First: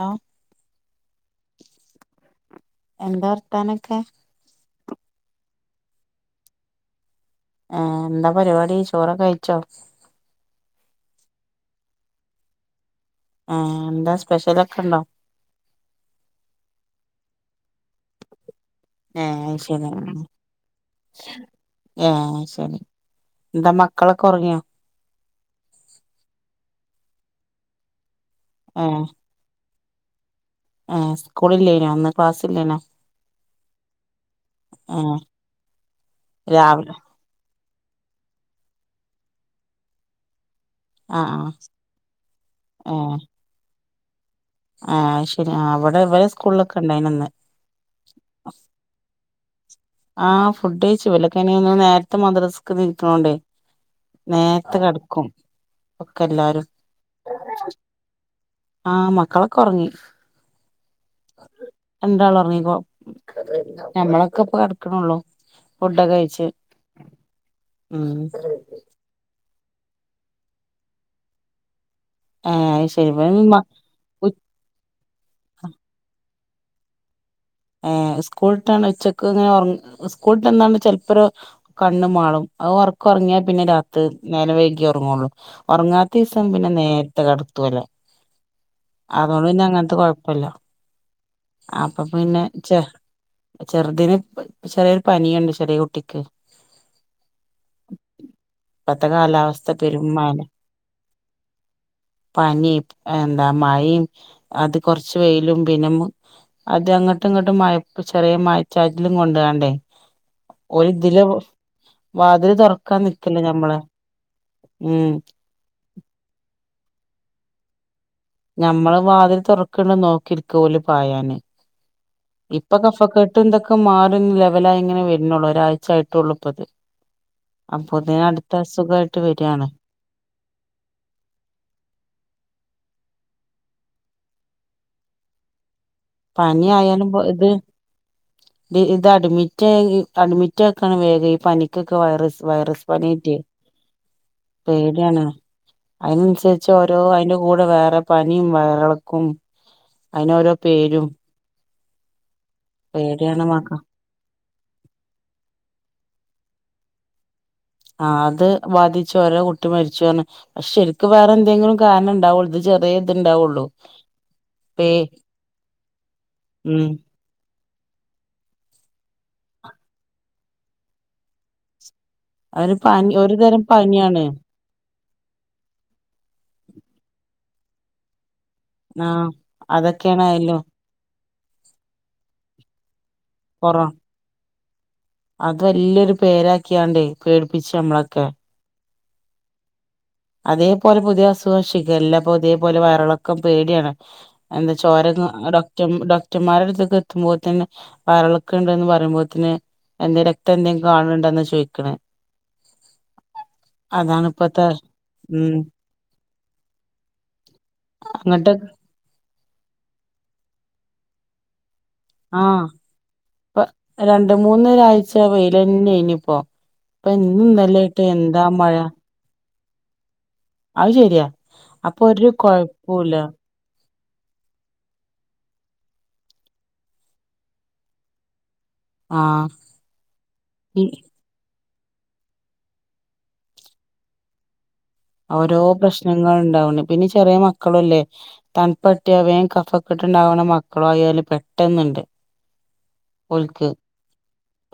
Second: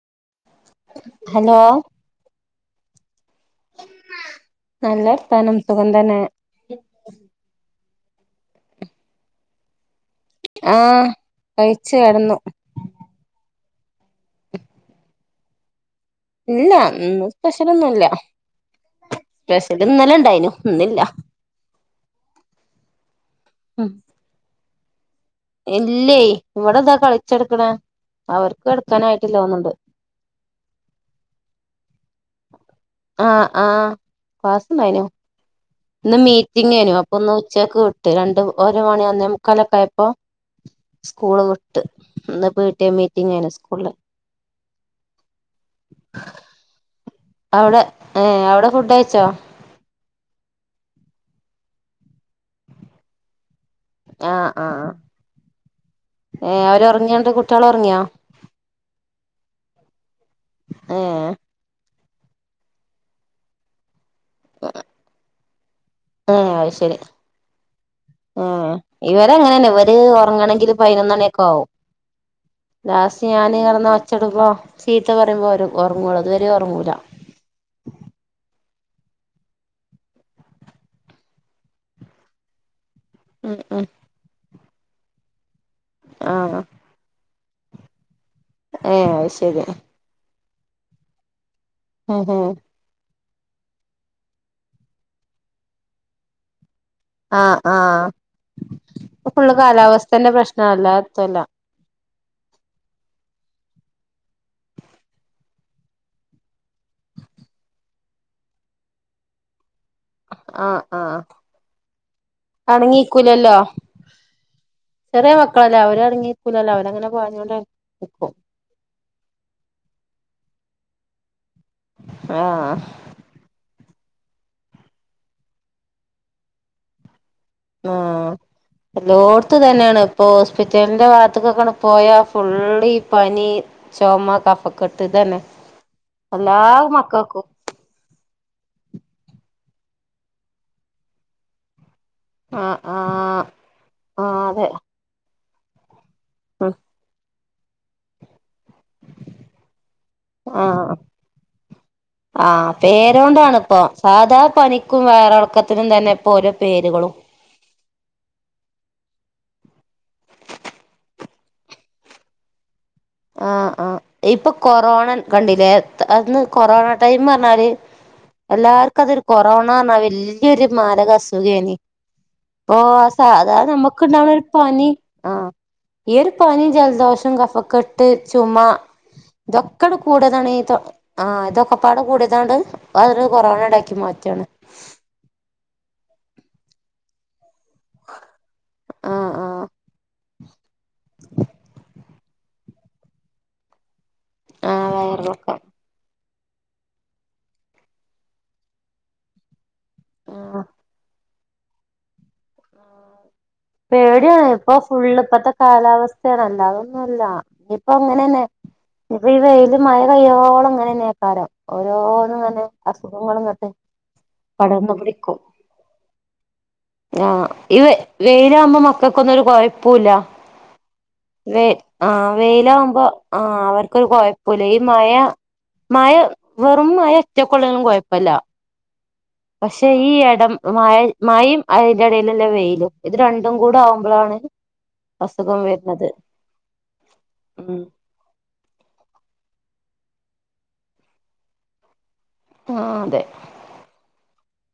Hello hello എന്താ വർത്താനൊക്കെ നല്ല വർത്താനം സുഖം തന്നെ ആഹ് എന്താ പരിപാടി ചോറൊക്കെ കഴിച്ചോ ആഹ് കഴിച്ച് കേടന്നു ആഹ് എന്താ സ്പെഷ്യലൊക്കെണ്ടോ ഇല്ല ഇന്ന് സ്പെഷ്യലൊന്നുല്ല ഏ സ്പെഷ്യല് ശരി ഇന്നലെണ്ടായിനു ഏ ശെരി എന്താ മക്കളൊക്കെ ഒറങ്ങിയോ ഇല്ലേയ് ഇവിടെതാ കളിച്ചെട്ക്ക്ണ് അവർക്ക് ഏ കേട്ക്കാനായിട്ടില്ലോന്ന്ണ്ട് ഏ സ്കൂളില്ലേന്യോ ഇന്ന് ക്ലാസ്സല്ലേന്യോ ക്ലാസ്സുണ്ടായിനു ഇന്ന് മീറ്റിംങേനു രാവിലെ അപ്പൊ ഇന്ന് ഉച്ചക്ക് വിട്ട് രണ്ട് ഒരു മണി ഒന്നേമുക്കലൊക്കായപ്പോ ആ സ്കൂള് വിട്ട് ഇന്ന് പിടിഎ ആ മീറ്റിംങേനു സ്കൂള്ല് ഏ അത് ശെരി ആ ഇവ്ടെ ഇവരേ സ്കൂള്ലൊക്കെണ്ടായിനിന്ന് അവ്ടെ ഏ അവ്ടെ ഫുഡയിച്ചോ ആഹ് ഫുഡ്ഴിച്ചു ഇവലൊക്കെയിന് ഇന്ന് നേരത്തെ മദ്രസ്ക് നീക്ക്ണോണ്ടേ ആഹ് നേരത്തെ ആഹ് കേടക്കും ഒക്കെ എല്ലാരും ന്ന്ട്ട് കുട്ട്യാള് ഒറങ്യോ ആ മക്കളൊക്കെ ഒറങ്ങി ഏഹ് രണ്ടാള് ഒറങ്ങിപോ ക്ക്ണോള്ളൂ ഏ അത് ശെരി ഉം ഏ ഇവരങ്ങനെന്നെ ഇവര് ഒറങ്ങണെങ്കി പയിനൊന്നണിയൊക്കെ ആവും ഏ ശരി ലാസ്റ്റ് ഇവൻ ഞാന് കടന്ന് ഒച്ചട്മ്പോ ചീത്ത പറയുമ്പോ ഓര് ഒറങ്ങോള്ളൂ അത് വ രെ ഒങ്ങൂലാ ഏ സ്കൂൾ ട്ടാണ് ഉച്ചക്ക്ങ്ങനെ ഒറ സ്കൂള്ട്ട്ന്നാണ്ട് ചെലപ്പോര് കണ്ണ് മാളും അത് ഒ ക്കൊറങ്ങിയാ ഉം പിന്നെ ഉം രാത് നേരം വൈകിയേ ഒറങ്ങോള്ളൂ ഒറങ്ങാത്തീസം ആഹ് പിന്നെ നേരത്തെ കട ത്തൊലേ ഏഹ് അത് അതോണ്ട് ശരി പിന്നെ അങ്ങനത്തെ കൊഴപ്പല്ല അപ്പൊ പിന്നെ ചെറ്തിന് ചെറിയൊരു പനിയുണ്ട് ചെറിയേ കുട്ടിക്ക് ആ ആ ഇപ്പത്തെ ഇപ്പൊ ഫുള്ള് കാലാവസ്ഥ പെരും കാലാവസ്ഥന്റെ മഴ പ്രശ്നാ അല്ലാതെത്തുല്ലാ പനി എന്താ മഴിം അത് കൊറച്ച് വെയിലും പിന്നെ അത് അങ്ങട്ടും ഇങ്ങട്ടും മായ ചെറിയേ മായച്ചാറ്റിലും കൊണ്ടാണ്ടേ ആഹ് ആഹ് ഓലിതിലെ വാതില് തുറക്കാൻ നക്കല്ലേ അടങ്ങിക്കൂലല്ലോ ഞമ്മള് ഉം ചെറിയ മക്കളല്ലേ അവര് അടങ്ങി നിക്കുലല്ലോ അവര് അങ്ങനെ പോഞ്ഞോണ്ട് ഞമ്മള് വാതിൽ തുറക്ക്ണ്ടോ നോക്കി ഇരിക്ക ഓല് പായാന് ആഹ് ഇപ്പൊ കഫംക്കെട്ടും ഇതൊക്കെ മാറി ഇപ്പം ലെവലായി ഇങ്ങനെ വരുന്നുള്ളൂ ഒരാഴ്ച ആായിട്ടൊള്ളു ഇപ്പത് അപ്പോത്തിന് ആഹ് അടുത്ത അസുഖായിട്ട് എല്ലോട്ത്തും വരാണ് ഇതന്നെണ് ഇപ്പൊ ഹോസ്പിറ്റലിന്റെ ഭാഗത്ത്ക്കൊക്കെ പോയാ ഫുള്ളി പനി ചുമ കഫക്കെട്ട് ഇതന്നെ എല്ലാ പനി ആയാലും പ്പൊ മക്കൾക്കും ഇത് ഇത് അടിമി റ്റായി അഡ്മിറ്റ് ആക്കാണ് വേഗം ഈ പനിക്ക് ക്ക് വൈറസ് ആഹ് വൈറസ് പനിയായിട്ടേ ആഹ് ആഹ് അതെ പേടിയാണ് അതിനനുസരിച്ച് ഉം ഓരോ അതിന്റെ കൂടെ വേറെ പനിയും വയറിളക്കും അതിന് ഓരോ ആഹ് പേരും ആഹ് പേടിയാണ് പേരോണ്ടാാണ് മക്ക പ്പൊ സാദാ പനിക്കും വയറളക്കത്തിനും തന്നെ ഇപ്പൊ ഓരോ പേരുകളും ആ അത് ബാധിച്ചു ഓരോ കുട്ടി മരിച്ചു പറഞ് അത് ശെരിക്കും വേറെ എന്തെങ്കിലും കാരണം ഉണ്ടാവുള്ളില് ആഹ് ആഹ് ഇപ്പൊ പേ കൊറോണ കണ്ടില്ലേ അന്ന് ഉം കൊറോണ ടൈം പറഞ്ഞാല് എല്ലാർക്കും അതൊരു കൊറോണ പറഞ്ഞാ വല്യയൊരു മാരക അസുഖേനി അവന് ഓ പനി അത് ഒരു സാതാ തരം നമ്മക്ക് പനിയാണ് ഉണ്ടാകുന്ന ഒരു പനി ആഹ ഈ ഒരു പനി ജലദോഷം കഫക്കട്ട് ചുമ് ആഹ് ഇതൊക്കെടെ കൂടിയതാണ് അതൊക്കെയാണായാലും ആഹ് ഇതൊക്കെ പാടെ കൂടതാണ്ട് അ അതരു കൊറോണ കൊറോ യാക്കി മാറ്റുകയാണ് അത് വലിയ ഒരു പേരാക്കിക്കണ്ടു പേടിപ്പിച്ചു നമ്മളൊക്കെ ആ ആ അതേപോലെ പുതിയ അസുഖഷിഗല്ല തേപോലെ വയറിളക്കം പേടിയാണ് ആഹ് എന്തചോരന്ന് വയറിളക്കം ഡോക്റ്റം ഡോക് ക്റ്റന്മാരുടെ അടുത്തേക്കെത്തുമ്പോത്തിന് വയർൾക്കം ണ്ട്ന്ന് പറയുമ്പോത്ത്ൻ ആഹ് എന്തരക്തന്ദേലും കാണ് ണ്ടാന്നാ ചോയിക്കണേ പേടിയാണ് പ്പൊ അസു ള്ളിപ്പത്തെ ഉം കാലാവസ്ഥയണ് അല്ലാതൊന്നുല്ല ഇനിയിപ്പങ്ങനെന്നെ അങ്ങട്ട് പ്പൊ ഈ വെയില് മഴ കയ്യോളം ഇങ്ങനെന്നെ യിക്കാരം ഓരോരങ്ങനെ ആഹ് ഇപ്പ അസുഖങ്ങളിങ്ങട്ട് രണ്ട് പടർന്ന് മൂന്നൊരാഴ്ച പിടിക്കും വെയിലന്നെനി ഇപ്പോ ഇപ്പൊ ഇന്നും ആഇ ഇന്നലെയായിട്ട് എന്താ വെയിൽ മഴ ആകുമ്പോ മക്കക്കൊന്നൊരു കൊയപ്പുല്ല അത് ശെരിയാ വെ ആ വെയിലാകുമ്പോ ആ അവർക്കൊരു കൊയപ്പുല്ല ഈ മഴ മഴ വെറും മഴഒറ്റക്കോള്ളെലും കൊയപ്പല്ല ആഹ് പക്ഷെ ഈ എടം ഈ മയ് മയിം അതിന്റെടീലല്ലേ വെയിലും ഇത് രണ്ടുംകൂടവുമ്പളാണ് ഓരോ പ്രശ്നങ്ങൾ ണ്ടാവുണി പിന്നെ ചെറിയ ഉം മക്കളല്ലേ തണ്പട്ടിയാ വേം കഫക്കെട്ട് ണ്ടാകണ മക്കൾ ആയാല് പെട്ടനുണ്ട് ആ അതെ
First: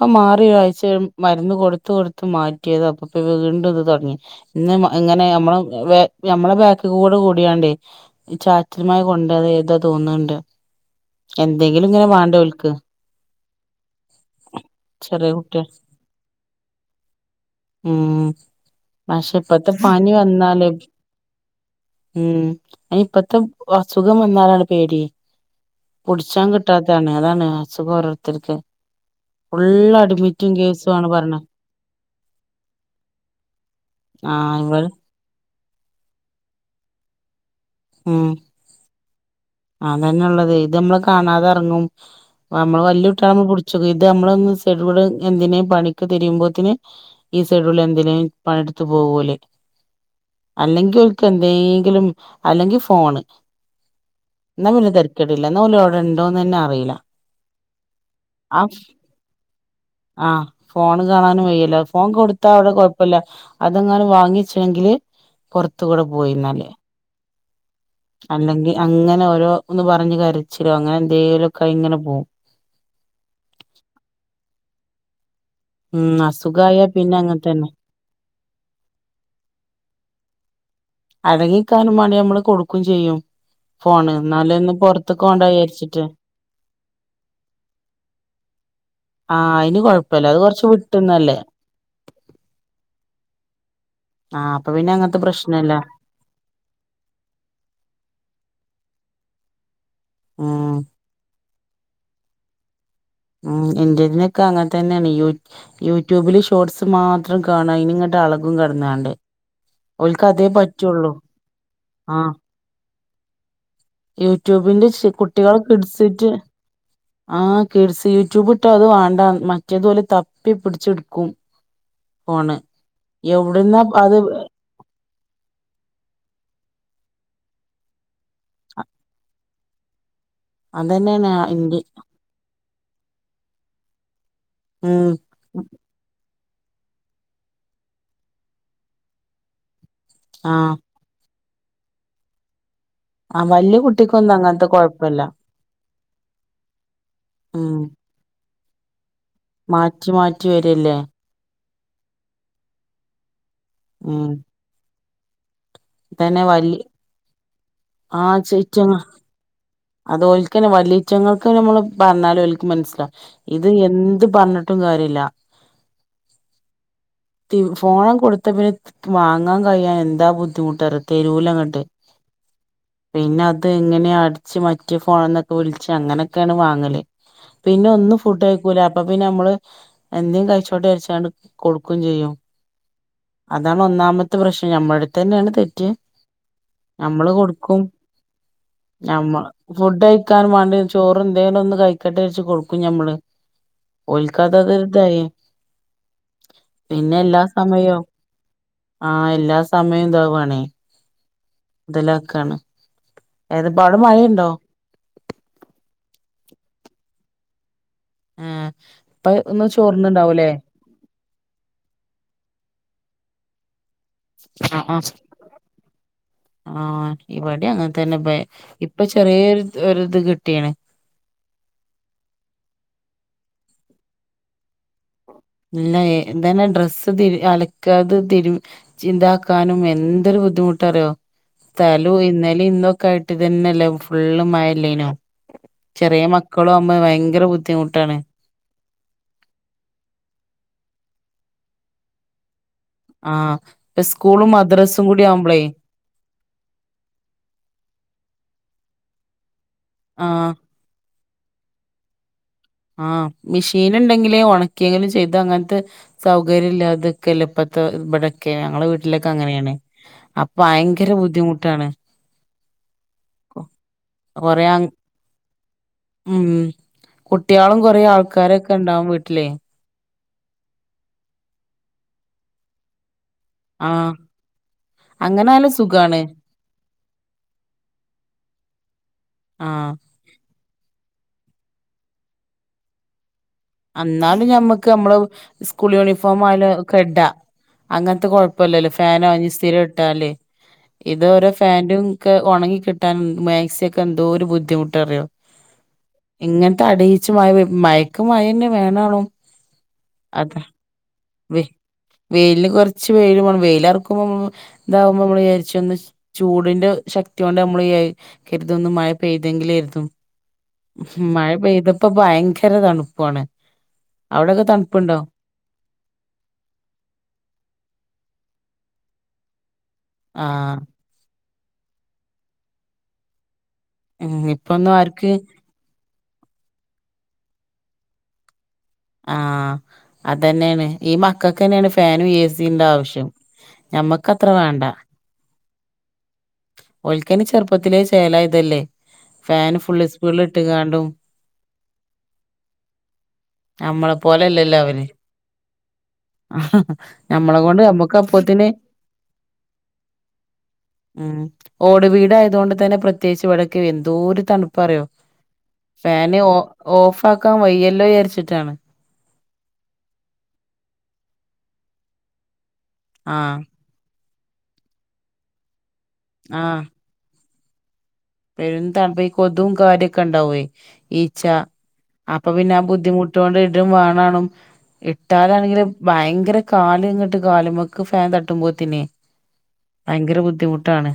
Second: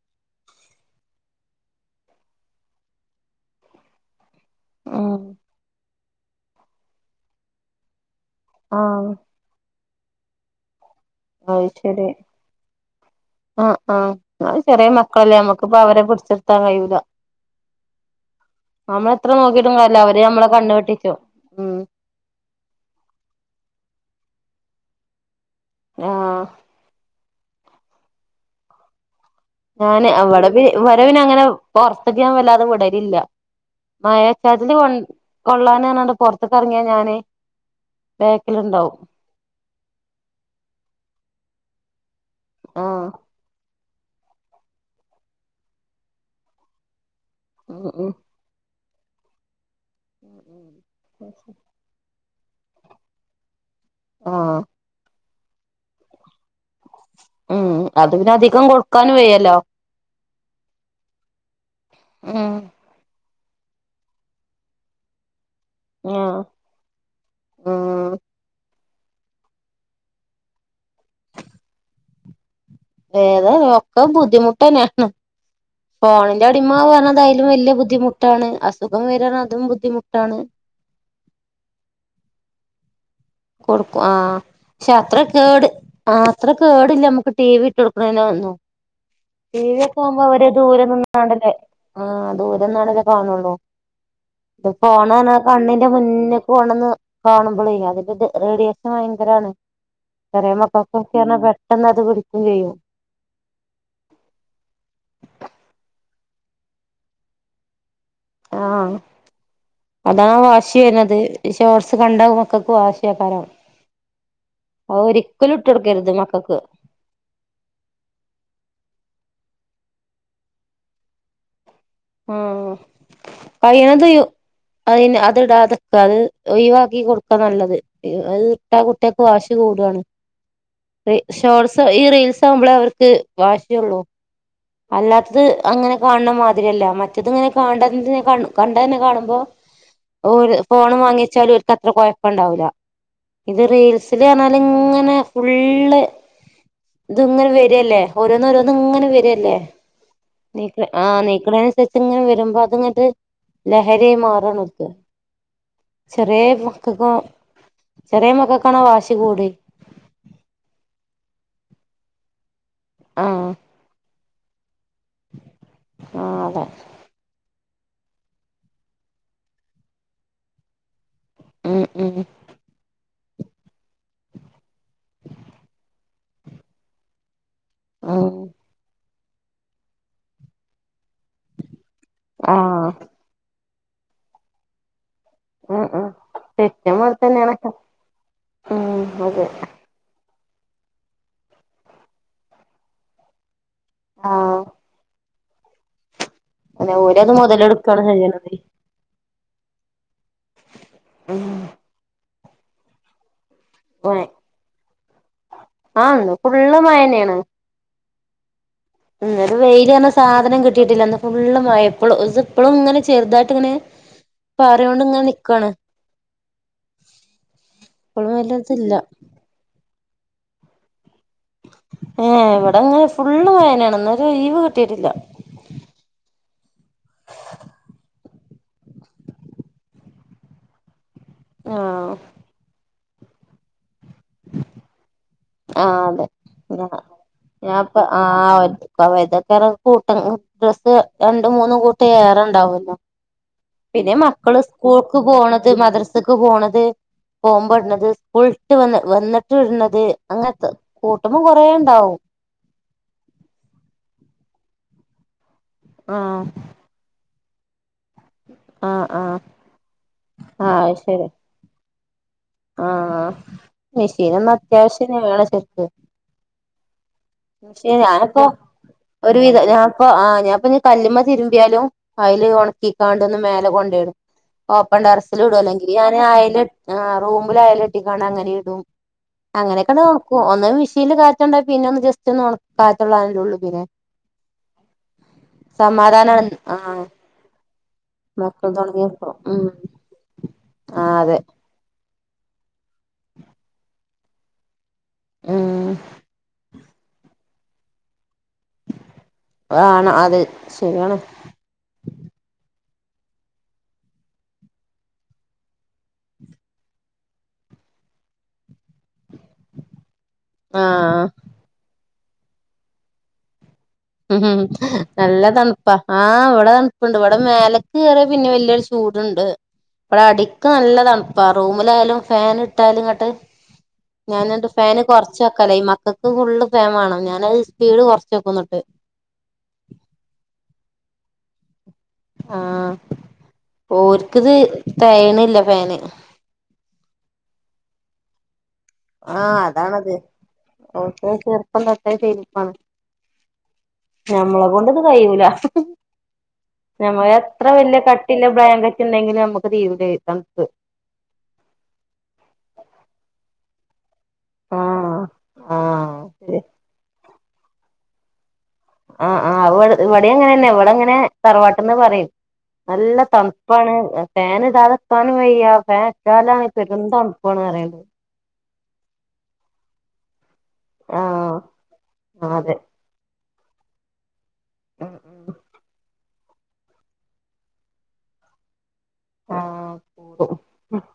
പ്പൊ മാറി ഒരാഴ്ച മരുന്ന് കൊടുത്തുകൊടുത്തു മാറ്റിയത പ്പൊ വീണ്ടും ഇത് തൊടങ്ങി ന്ന ഉം ങ്ങനെ നമ്മളെ വേ നമ്മളെ ബാക്ക്കൂടെ കൂടിയാണ്ട് ഈ ചാറ്റൽ മഴ ആഹ് കൊണ്ടത ഏതോ തോന്ന്ണ്ട് എന്തെങ്കിലുംങ്ങനെ വാണ്ടെ ഓൽക്ക് അ അ അചെറിയ ചെറിയ മക്കളല്ലേ നമ്മക്ക്പ്പൊ അവരെ പിടിച്ച്താൻ കഴിയൂല മ് നമ്മള് എത്ര പഷേ പ നോക്കിയിട്ടും കാര്യല്ല പപനി അവര് നമ്മളെ വന്നാൽ കണ്ണ് വെട്ടിച്ചും ഉം മ് അയിന്പ റ്റം അസുഗം വന്നലാണ് പേടി ആഹ് പുട്ചാൻ കിട്ടാതാണ് അതാണ് അസുഗോരോർതർക്ക് ഞാൻ അവടെ പറഞ്ഞ വരവിനങ്ങനെ പോർ ത്ത്ക്ക് ഞാൻ വല്ലാതെ വിടലില്ല മഴ ആഹ് ചരൽ ഇവൾ കൊള്ളനാണ് ണ്ട് പോർത്ക്ക് എർങ്ങിയാ ഞാൻ ബേക്കിൽണ്ടാവും അതന്നള്ളത് ഇതമ്മള് കാണാതെ എറങ്ങും നമ്മൾ ആഹ് വല്യകുട്ടിയാൾ ആവുമ്പോ പുഡ്ച്ച് ഇത് നമ്മളൊന്ന് ഷെഡ്യൂൾ എന്തിനേ പണിക്ക് തിരിയുമ്പോത്തിന് ഈ സൈഡിൽ ഉം ഉം എൻഡിനെലും പണിയെടുത്ത് പോവുലെ ഉം അല്ലെങ്കിൽ ഒൽക്ക് ഉം എന്തെങ്കിലും അല്ലെങ്കിൽ ഫോണ് ആഹ് ന്നാപിന്നെ തരക്കടില്ല ന്നാ ഓല് ണ്ടന്നെന്നെ അറി ഉം അത് പിന്നെ അധികം കൊടുക്കാനും വയ്യല്ലോ ആ ഫോണ് കാണാനും വയ്യല്ലോ ഫോൺ ഉം കൊടുത്താ അവിടെ കൊയ്പല്ല അതെങ്ങാനും വാങ്ങിചെങ്കിൽ പൊറുത്തുകൂടെ ആഹ് പോയിന്നാൽ ഉം അല്ലെങ്കിഅങ്ങനെ ഓരോന്ന് പറഞ്ഞു കരച്ചിലോ അങ്ങനെന്തേലും ഓക്കേയി ങ്ങനെ പോകും ഏതാ ഒക്കെ ബുദ്ധിമുട്ടന്നെയാണ് ഉം ഫോണിന്റെ അടിമ അസുഖായാ പിന്നെ പറഞ്ഞത് അങ്ങനെ അയിലും തന്നെ വല്യ ബുദ്ധിമു ട്ടാണ് അസുഖം വരാണെ അതും ബുദ്ധിമുട്ടാണ് അടങ്ങിക്കാനും മാണ്ടി നമ്മൾ കൊടുക്കും ചെയ്യും കൊടുക്കു ആ ഫോണ് എന്നാലും ഒന്ന് പക്ഷെ അത്ര പുറത്ത്ക്ക് പോണ്ട കേട് വിചാരിച്ചിട്ട് ആ അത്ര കേടില്ല നമ്മക്ക് ടിവി ഇട്ട് കൊടുണേന് [inaudible] ആഹ് അയിന് ടിവിയൊക്കെ ആവുമ്പോ കൊഴപ്പല്ല അത് അവര് കൊറച്ച് ദൂരെ നിന്ന് വിട്ടുന്നല്ലേ കാണ്ടല്ലേ ആ ദൂരെന്ന്കാണ്ടല്ല കാനണൊള്ളു ആഹ് ഇത് അപ്പൊ പിന്നെ അങ്ങനത്തെ ഫോണണേ ആ പ്രശ്നല്ല കണ്ണിന്റെ മുന്ന്ക്ക് കൊണ്ടാന്ന് കാണുമ്പൾ അവർ റെഡിയേഷൻ ഭയങ്കരമാണ് ചെറിയ ഉം മക്കകോക്കെ ന്ന് പറഞ്ഞപെട്ടന്ന് അത് പിടിക്കേം ചെയ്യും ഉ എന്റതിനൊക്കെ അങ്ങനെ തന്നെയാണ് യു യൂട്യൂബില് ഷോർട്സ് മാത്രം കാണാ അയിന്ങ്ങ ആ ഓൽക്ക് അതാണ അതേ വാശി പറ്റുള്ളൂ വരുന്നത് ഷോർസ് കണ്ട മക്കക്ക് വാശി വ്യാപരം യൂട്യൂബിന്റെശ് കുട്ടികളെ കിഡ്സ്‌ കൊടുക്കരുത് റ്റ് മക്കൾക്ക് ആ കേഴസിയൂട്യൂബ് ഇട്ട അത് വാണ്ടന്ന് മ മറ്റതു തപ്പി പിടിച്ചെടുക്കും ആ ഫോണ് എവിടുന്നാ അത് കഴിയുന്നതും അയിന് അത് ഇടാതക്ക ഒഴിവാക്കി കൊടുക്ക ക്ക നല്ലത് അതന്നെയാണ് ഇന്റെ ഷോർട്സ് ഈ റീൽസ് ആവുമ്പള ക് വാശിള്ളൂ ഉം അല്ലാത്തത് അങ്ങനെ കാണണം മാത്ര ല്ല മറ്റത് ഇങ്ങനെ കാണ്ടകണ്ടതന്നെ കാണുമ്പോ ഓൽ ആഹ് ഫോൺ വാങ്ങിച്ചാലും ഓൽക്ക് അത്ര കൊഴപ്പ ഉണ്ടാവുല്ല ആഹ് ഇത് വല്യ കുട്ടിക്കൊന്നും റീൽസില്റഞ്ഞാല് അങ്ങനത്തെ ഇങ്ങനെ കൊഴപ്പല്ല ഫുള്ള് ഇത് ഇങ്ങനെ ഉം വരല്ലേ ഓരോന്ന ഒ രോന്ന് ഇങ്ങനെ വരല്ലേ മാറ്റി മാറ്റി നീക്കണെ വരല്ലേ ആ നീക്ക്നീഅനുസരിച് ഇത്ങ്ങനെ വരുമ്പോ അത്ങ്ങട്ട് ലഹരിയായി ഉം മാറാണ് ഒൽക്ക് തന്നെ ചെറിയ വല്യ മക്കൾക്ക ചെറിയ ആഹ് മക്കൾക്കാണോ ചേറ്റങ്ങ വാശി കൂടി അത് വലിയോന്റങ്ങൾക്ക് നമ്മള് പറഞ്ഞാലും അവർക്കു ആഹ് മനസ്സിലാവും ട്ടും കാര്യല്ല ആ അതെ ഫോൺ കൊടുത്ത പിന്നെ വാങ്ങാൻ കഴിയാൻ എന്താ ബുദ്ധിമുട്ട് അറിയോ തെരൂലങ്ങട്ട് ഉം ഉം പിന്നെ അത് എങ്ങനെയ ച്ച് മറ്റേ ഫോണന്നൊക്കെ വിളിച്ച് അങ്ങനെയൊക്കെയാണ് വാങ്ങല് പിന്നെ ഒന്നും ഉം ഫുഡ് കയിക്കുല അപ്പൊ പിന്നെ നമ്മള് എന്തേ കഴിച്ചോട്ട് വിചാരിച്ചണ്ട് കൊടുക്ക ആ അതാണ് ഒന്നാമത്തെ പ്രശ്നം നമ്മുടെ തന്നെയാണ് ഉം തെറ്റ് ഉം തെറ്റും പോലെ നമ്മള് തന്നെയാണ് കൊടുക്കും ഉം നമ്മൾ അതെ ഫുഡ് കഴിക്കാൻ വേണ്ടി ചോറ് എന്തെങ്കലും ഒന്ന് കഴിക്കട്ടെ എന്ന് കരുതി കൊടുക്കും ഞമ്മള് ഓൽക്കത് ആഹ് അത് ശീലമായി അതെ പിന്നെ ഓരത് എല്ലാ മുതലെടുക്കാണ് സമയവും ചെയ്യണത് അത് തന്നെ എല്ലാ സമയവും അവർ ഉം മൊതലുകയാണ് ഏത് ഇപ്പോ അവിടെ മഴ മഴയുണ്ടോ ആഹ് ഇന്ന് ഫുള്ള് മഴ തന്നെയാണ് ആ ഇന്നലെ വെയിലർന്ന സാധനം ഇന്ന് വെയിൽഎന്ന സാധനം കിട്ടിയിട്ടില്ല ഇന്നപ്പൊ ഫുള്ള് മഴാ ഇപ്പളും ഇപ്പളും ഇങ്ങനെ ചെറുതായിട്ട് ഇങ്ങനെ ആ ചാറി കൊണ്ട് ഇങ്ങനെ നിക്കാണ് ആ ഇവിടെയും അങ്ങനെ തന്നെ ഇപ്പളും വല്ലതില്ല ഇപ്പൊ ചെറിയേ ഒരു ഇത് കിട്ടിക്ണ് ഏ ഇവിടെ ഇന്ന് ഫുള്ള് മഴന്നെണ് ഇന്നൊരു ഒഴിവ് കിട്ടിട്ടില്ല ഇല്ല ഇതന്നെ ഡ്രസ്സ്അലക്കാനും അതൊന്നു വിരിക്കാനും എന്തൊരു ബുദ്ധിമുട്ടാ അറിയോ ആഹ് സ്ഥലവുംഇന്നലെയും ഇന്നും ഒക്കെ ആയിട്ടു ഫുൾ മഴ അല്ലായിരുന്നോ ല ഫുള്ള് ചെറിയ മക്കളും ആകുമ്പോ ഭയങ്കര ഞാൻപ്പൊ ബുദ്ധിമുട്ടാണ് ആ ഒറ്റക്കുമാകുമ്പോൾ കൂട്ടം ഡ്രസ്സ് രണ്ടും മൂന്നും കൂട്ടം ഏറെ ഉണ്ടാവും ആ പിന്നെ മക്കള് സ്കൂൾക്ക് പോണത് മദ്രസക്ക് പോണത് പോകുമ്പോഇട്ണത് സ്കൂൾ ഇട്ട് വന്ന് വന്നിട്ട് ഇടുന്നത് ആഹ് അങ്ങനത്തെ കൂട്ടുമ്പോം കൊറേ ഉണ്ടാവും ആഹ മെഷീൻ ഉണ്ടെങ്കിൽ ഉണക്കിയെങ്കിലും ചെയ്യാംഇത് അങ്ങനത്തെ ആഹ് സൗകര്യം ഇല്ല അത് കല്ലപ്പത്തെ ഇവിടെക്കെ ഞങ്ങളെ ആഹ് വീട്ടിലൊക്കെ ആഹ് അങ്ങനെയാണ് അപ്പൊ ഭയങ്കര ബുദ്ധിമുട്ടാണ് ആ മെഷീനൊന്ന് കൊറേ അത്യാവശ്യത്തിന് വേണം ശെരിക്ക്. കുട്ടികളും കൊറേ ആൾക്കാരൊക്കെ എണ്ടാവും വീട്ടിലേ അപ്പൊ ആ ഞാൻ ഇപ്പ ഇനി കല്ലുമ്മേ തിരുമ്പിയാലും അതില് ഒണക്കികാ ങ്ങട് മേലെ ആഹ് കൊണ്ടെയിടും ഓപ്പൺ ടെറസിൽ ഇടും അങ്ങനായാലും അല്ലങ്കിൽ ഞാന് സുഖാണ് അയേലിട് ആ റുമില് അയേല് കെട്ടിക്കാണ് അങ്ങനെ ഇടും ആഹ് അങ്ങനെയൊക്കെണ് ഒണക്കും ഒന്ന് വീശി [unintelligible] കാറ്റെണ്ട പിന്നൊന്ന് ജസ്റ്റ് ഒന്ന് ഒണ കാറ്റ് കൊള്ളാനെല്ലേ ഉള്ളു എന്നാലും ഞമ്മക്ക് നമ്മള് സ്കൂൾ യൂണിഫോം സമാധാനാണ് ആ ആയാലും ക്കെഡാ അങ്ങനത്തെ മക്കളത് കൊഴപ്പില്ലല്ലോ ഫാനോ ഉണങ്ങിയപ്പോ ഉം ഇഞ്ഞിസ്തിരി ഇട്ടാല് ആ ഇത് അതെ ഓരോ ഫാന്റും ക്കെ ഒണങ്ങി കിട്ടാനെ മാക്സി ഒക്കെ എന്തോര് ബുദ്ധിമുട്ടറിയോ ഉം ഇങ്ങന തടിയിച്ചു മഴപെയ് മഴക്ക് മഴേന്നെ വേണാണോ ആണ് അത് അത ശരിയാണ് വെ വെയിലിന് കൊറച്ച് വെയില് വേണം വെയില് എറക്കുമ്പ നമ്മള് ഇതാവുമ്പ നമ്മള് വിചാരിച്ച് ഒന്ന് ചൂടിന്റ ശക്തി കൊണ്ട് നമ്മള് വിചാരിക്കരുത് ഇന്ന് മഴ പെയ്തെങ്കിലേരുന്നു ആ മഴ പെയ്തപ്പൊ ഭയങ്കര തണുപ്പാണ്. അവിടൊക്കെ തണുപ്പുണ്ടോ നല്ല തണു പ്പ ആ ഇവിടെ തണുപ്പെണ്ട് ഇവിടെ മേലക്ക് കയറിയാ പിന്നെ വല്യൊരു ചൂടെണ്ട്. ഇവടെ അടിക്ക് ആഹ് നല്ല തണുപ്പാ റൂമിലായാലും ഫാൻ ഇട്ടാലും ഇങ്ങട്ട് ഉം ഞാനാട്ട് ഇപ്പൊന്നും ഫാന് ആർക്ക് കൊറച്ച് വെക്കലാ ഈ മക്കക്ക് ഫുള്ള് ഫാൻ വേണം ഞാനത് സ്പീഡ് കൊറച്ച് വെക്കും എന്നിട്ട്. ആ അതന്നേണ് ഈ മക്കക്കന്നേണ് ഫാനും ഏ ആഹ് സീന്റാവശ്യം ഞമ്മക്കത്ര ഓര്ക്കിത് വേണ്ട. തെകയണില്ല ഫാന് ഓൽക്കയ്ന് ചെറുപ്പത്തിലേ ശേലായതല്ലേ ആ അതാണത് ഓൽക്കത് ചെറുപ്പംതൊട്ടേ [unintelligible] നമ്മളെ പോലെല്ലല്ലോ ഞമ്മളെകൊണ്ടിത് അവര് കഴിയൂല. [unintelligible] നമ്മളെ എത്ര കൊണ്ട് വലിയ നമ്മുക്ക് കട്ടിയിള്ള അപ്പോത്തിന് ബ്ലാങ്കറ്റ് എണ്ടെങ്കിലും നമ്മുക്ക് [unintelligible] തണുപ്പ് ഉം ഓട് വീടായതുകൊണ്ട് തന്നെ പ്രത്യേകിച്ച് ഇവിടെ ക്കെന്തോര് തണുപ്പാറിയോ ആഹ് ഫാന് ഓ ആഹ് ഓഫാ ക്കാൻ വയ്യല്ലോ വിചാരിച്ചിട്ടാണ്. ആ ആ ഇവ ഇവിടേ അങ്ങനെന്നെ ഇവിടങ്ങനെ തറവാട്ടിന്ന് പറയും. നല്ല ആഹ് തണുപ്പാണ് ഫാൻ ഇടാതിക്കാനും വയ്യ ഫാനിട്ടാലാണെ ആഹ് പെരുന്തണു പ്പാണ് പറയുന്നത്. പെരും തണുപ്പ ഈ കൊതും കാര്യൊക്കെ എണ്ടാവുവേ ഈച്ച ആഹ് അപ്പൊ അതെ പിന്ന ബുദ്ധിമു ട്ടോണ്ട് ഇടും വേണാണം ഉം ഉം ഇട്ടാലാണെങ്കില് ഭയ ങ്കര കാല് ഇങ്ങട്ട് കാലിമ്മെക്ക് ഫാൻ തട്ടുമ്പോ തന്നെ. ആഹ് ഭയങ്കര കൂടും ബുദ്ധിമുട്ടാണ്.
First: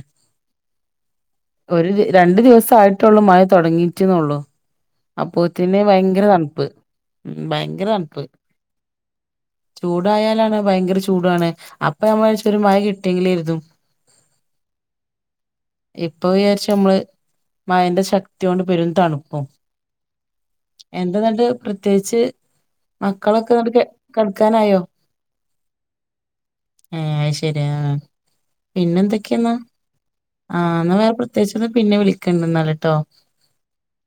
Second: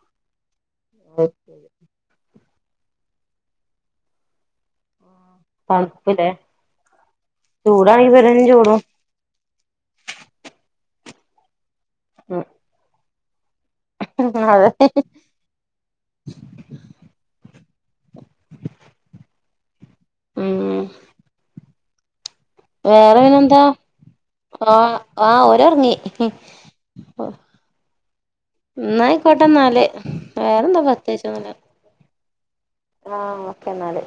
ഒരു രണ്ടു ദിവസം ആയിട്ടുള്ളൂ മഴ തൊടങ്ങീട്ടന്ന് ഒള്ളു. അപ്പോത്തിന് ഭയങ്കര തണുപ്പില്ലേ തണുപ്പ്. ഉം ഭയങ്കര ചൂടാണെങ്കി തണുപ്പ്. പെരും ചൂടും ചൂടായാലാണ് ഭയങ്കര ചൂടാണ്. അപ്പൊ നമ്മള് വിചാരിച്ചു മഴ കിട്ടിയെങ്കിലേരുന്നു. അതെ മയന്റെ ശക്തി കൊണ്ട് പെരും തണുപ്പും ഉം എന്റെ അന്നിട്ട് പ്ര ത്യേകിച്ച് വേറെ പിന്നെന്താ ആ കെടക്കാനായോ ആ ഓരെറങ്ങി. ഏഹ് അത് ശരി ആ പിന്നെന്തൊക്കെയാ എന്നായിക്കോട്ടെ എന്നാ എന്നാല് ആ വേറെന്താ എന്നാ വേറെ പ്ര ത്യേകിച്ചൊന്നും പിന്നെ വിളിക്കണ്ട ആ ഓക്കെ എന്നാല്.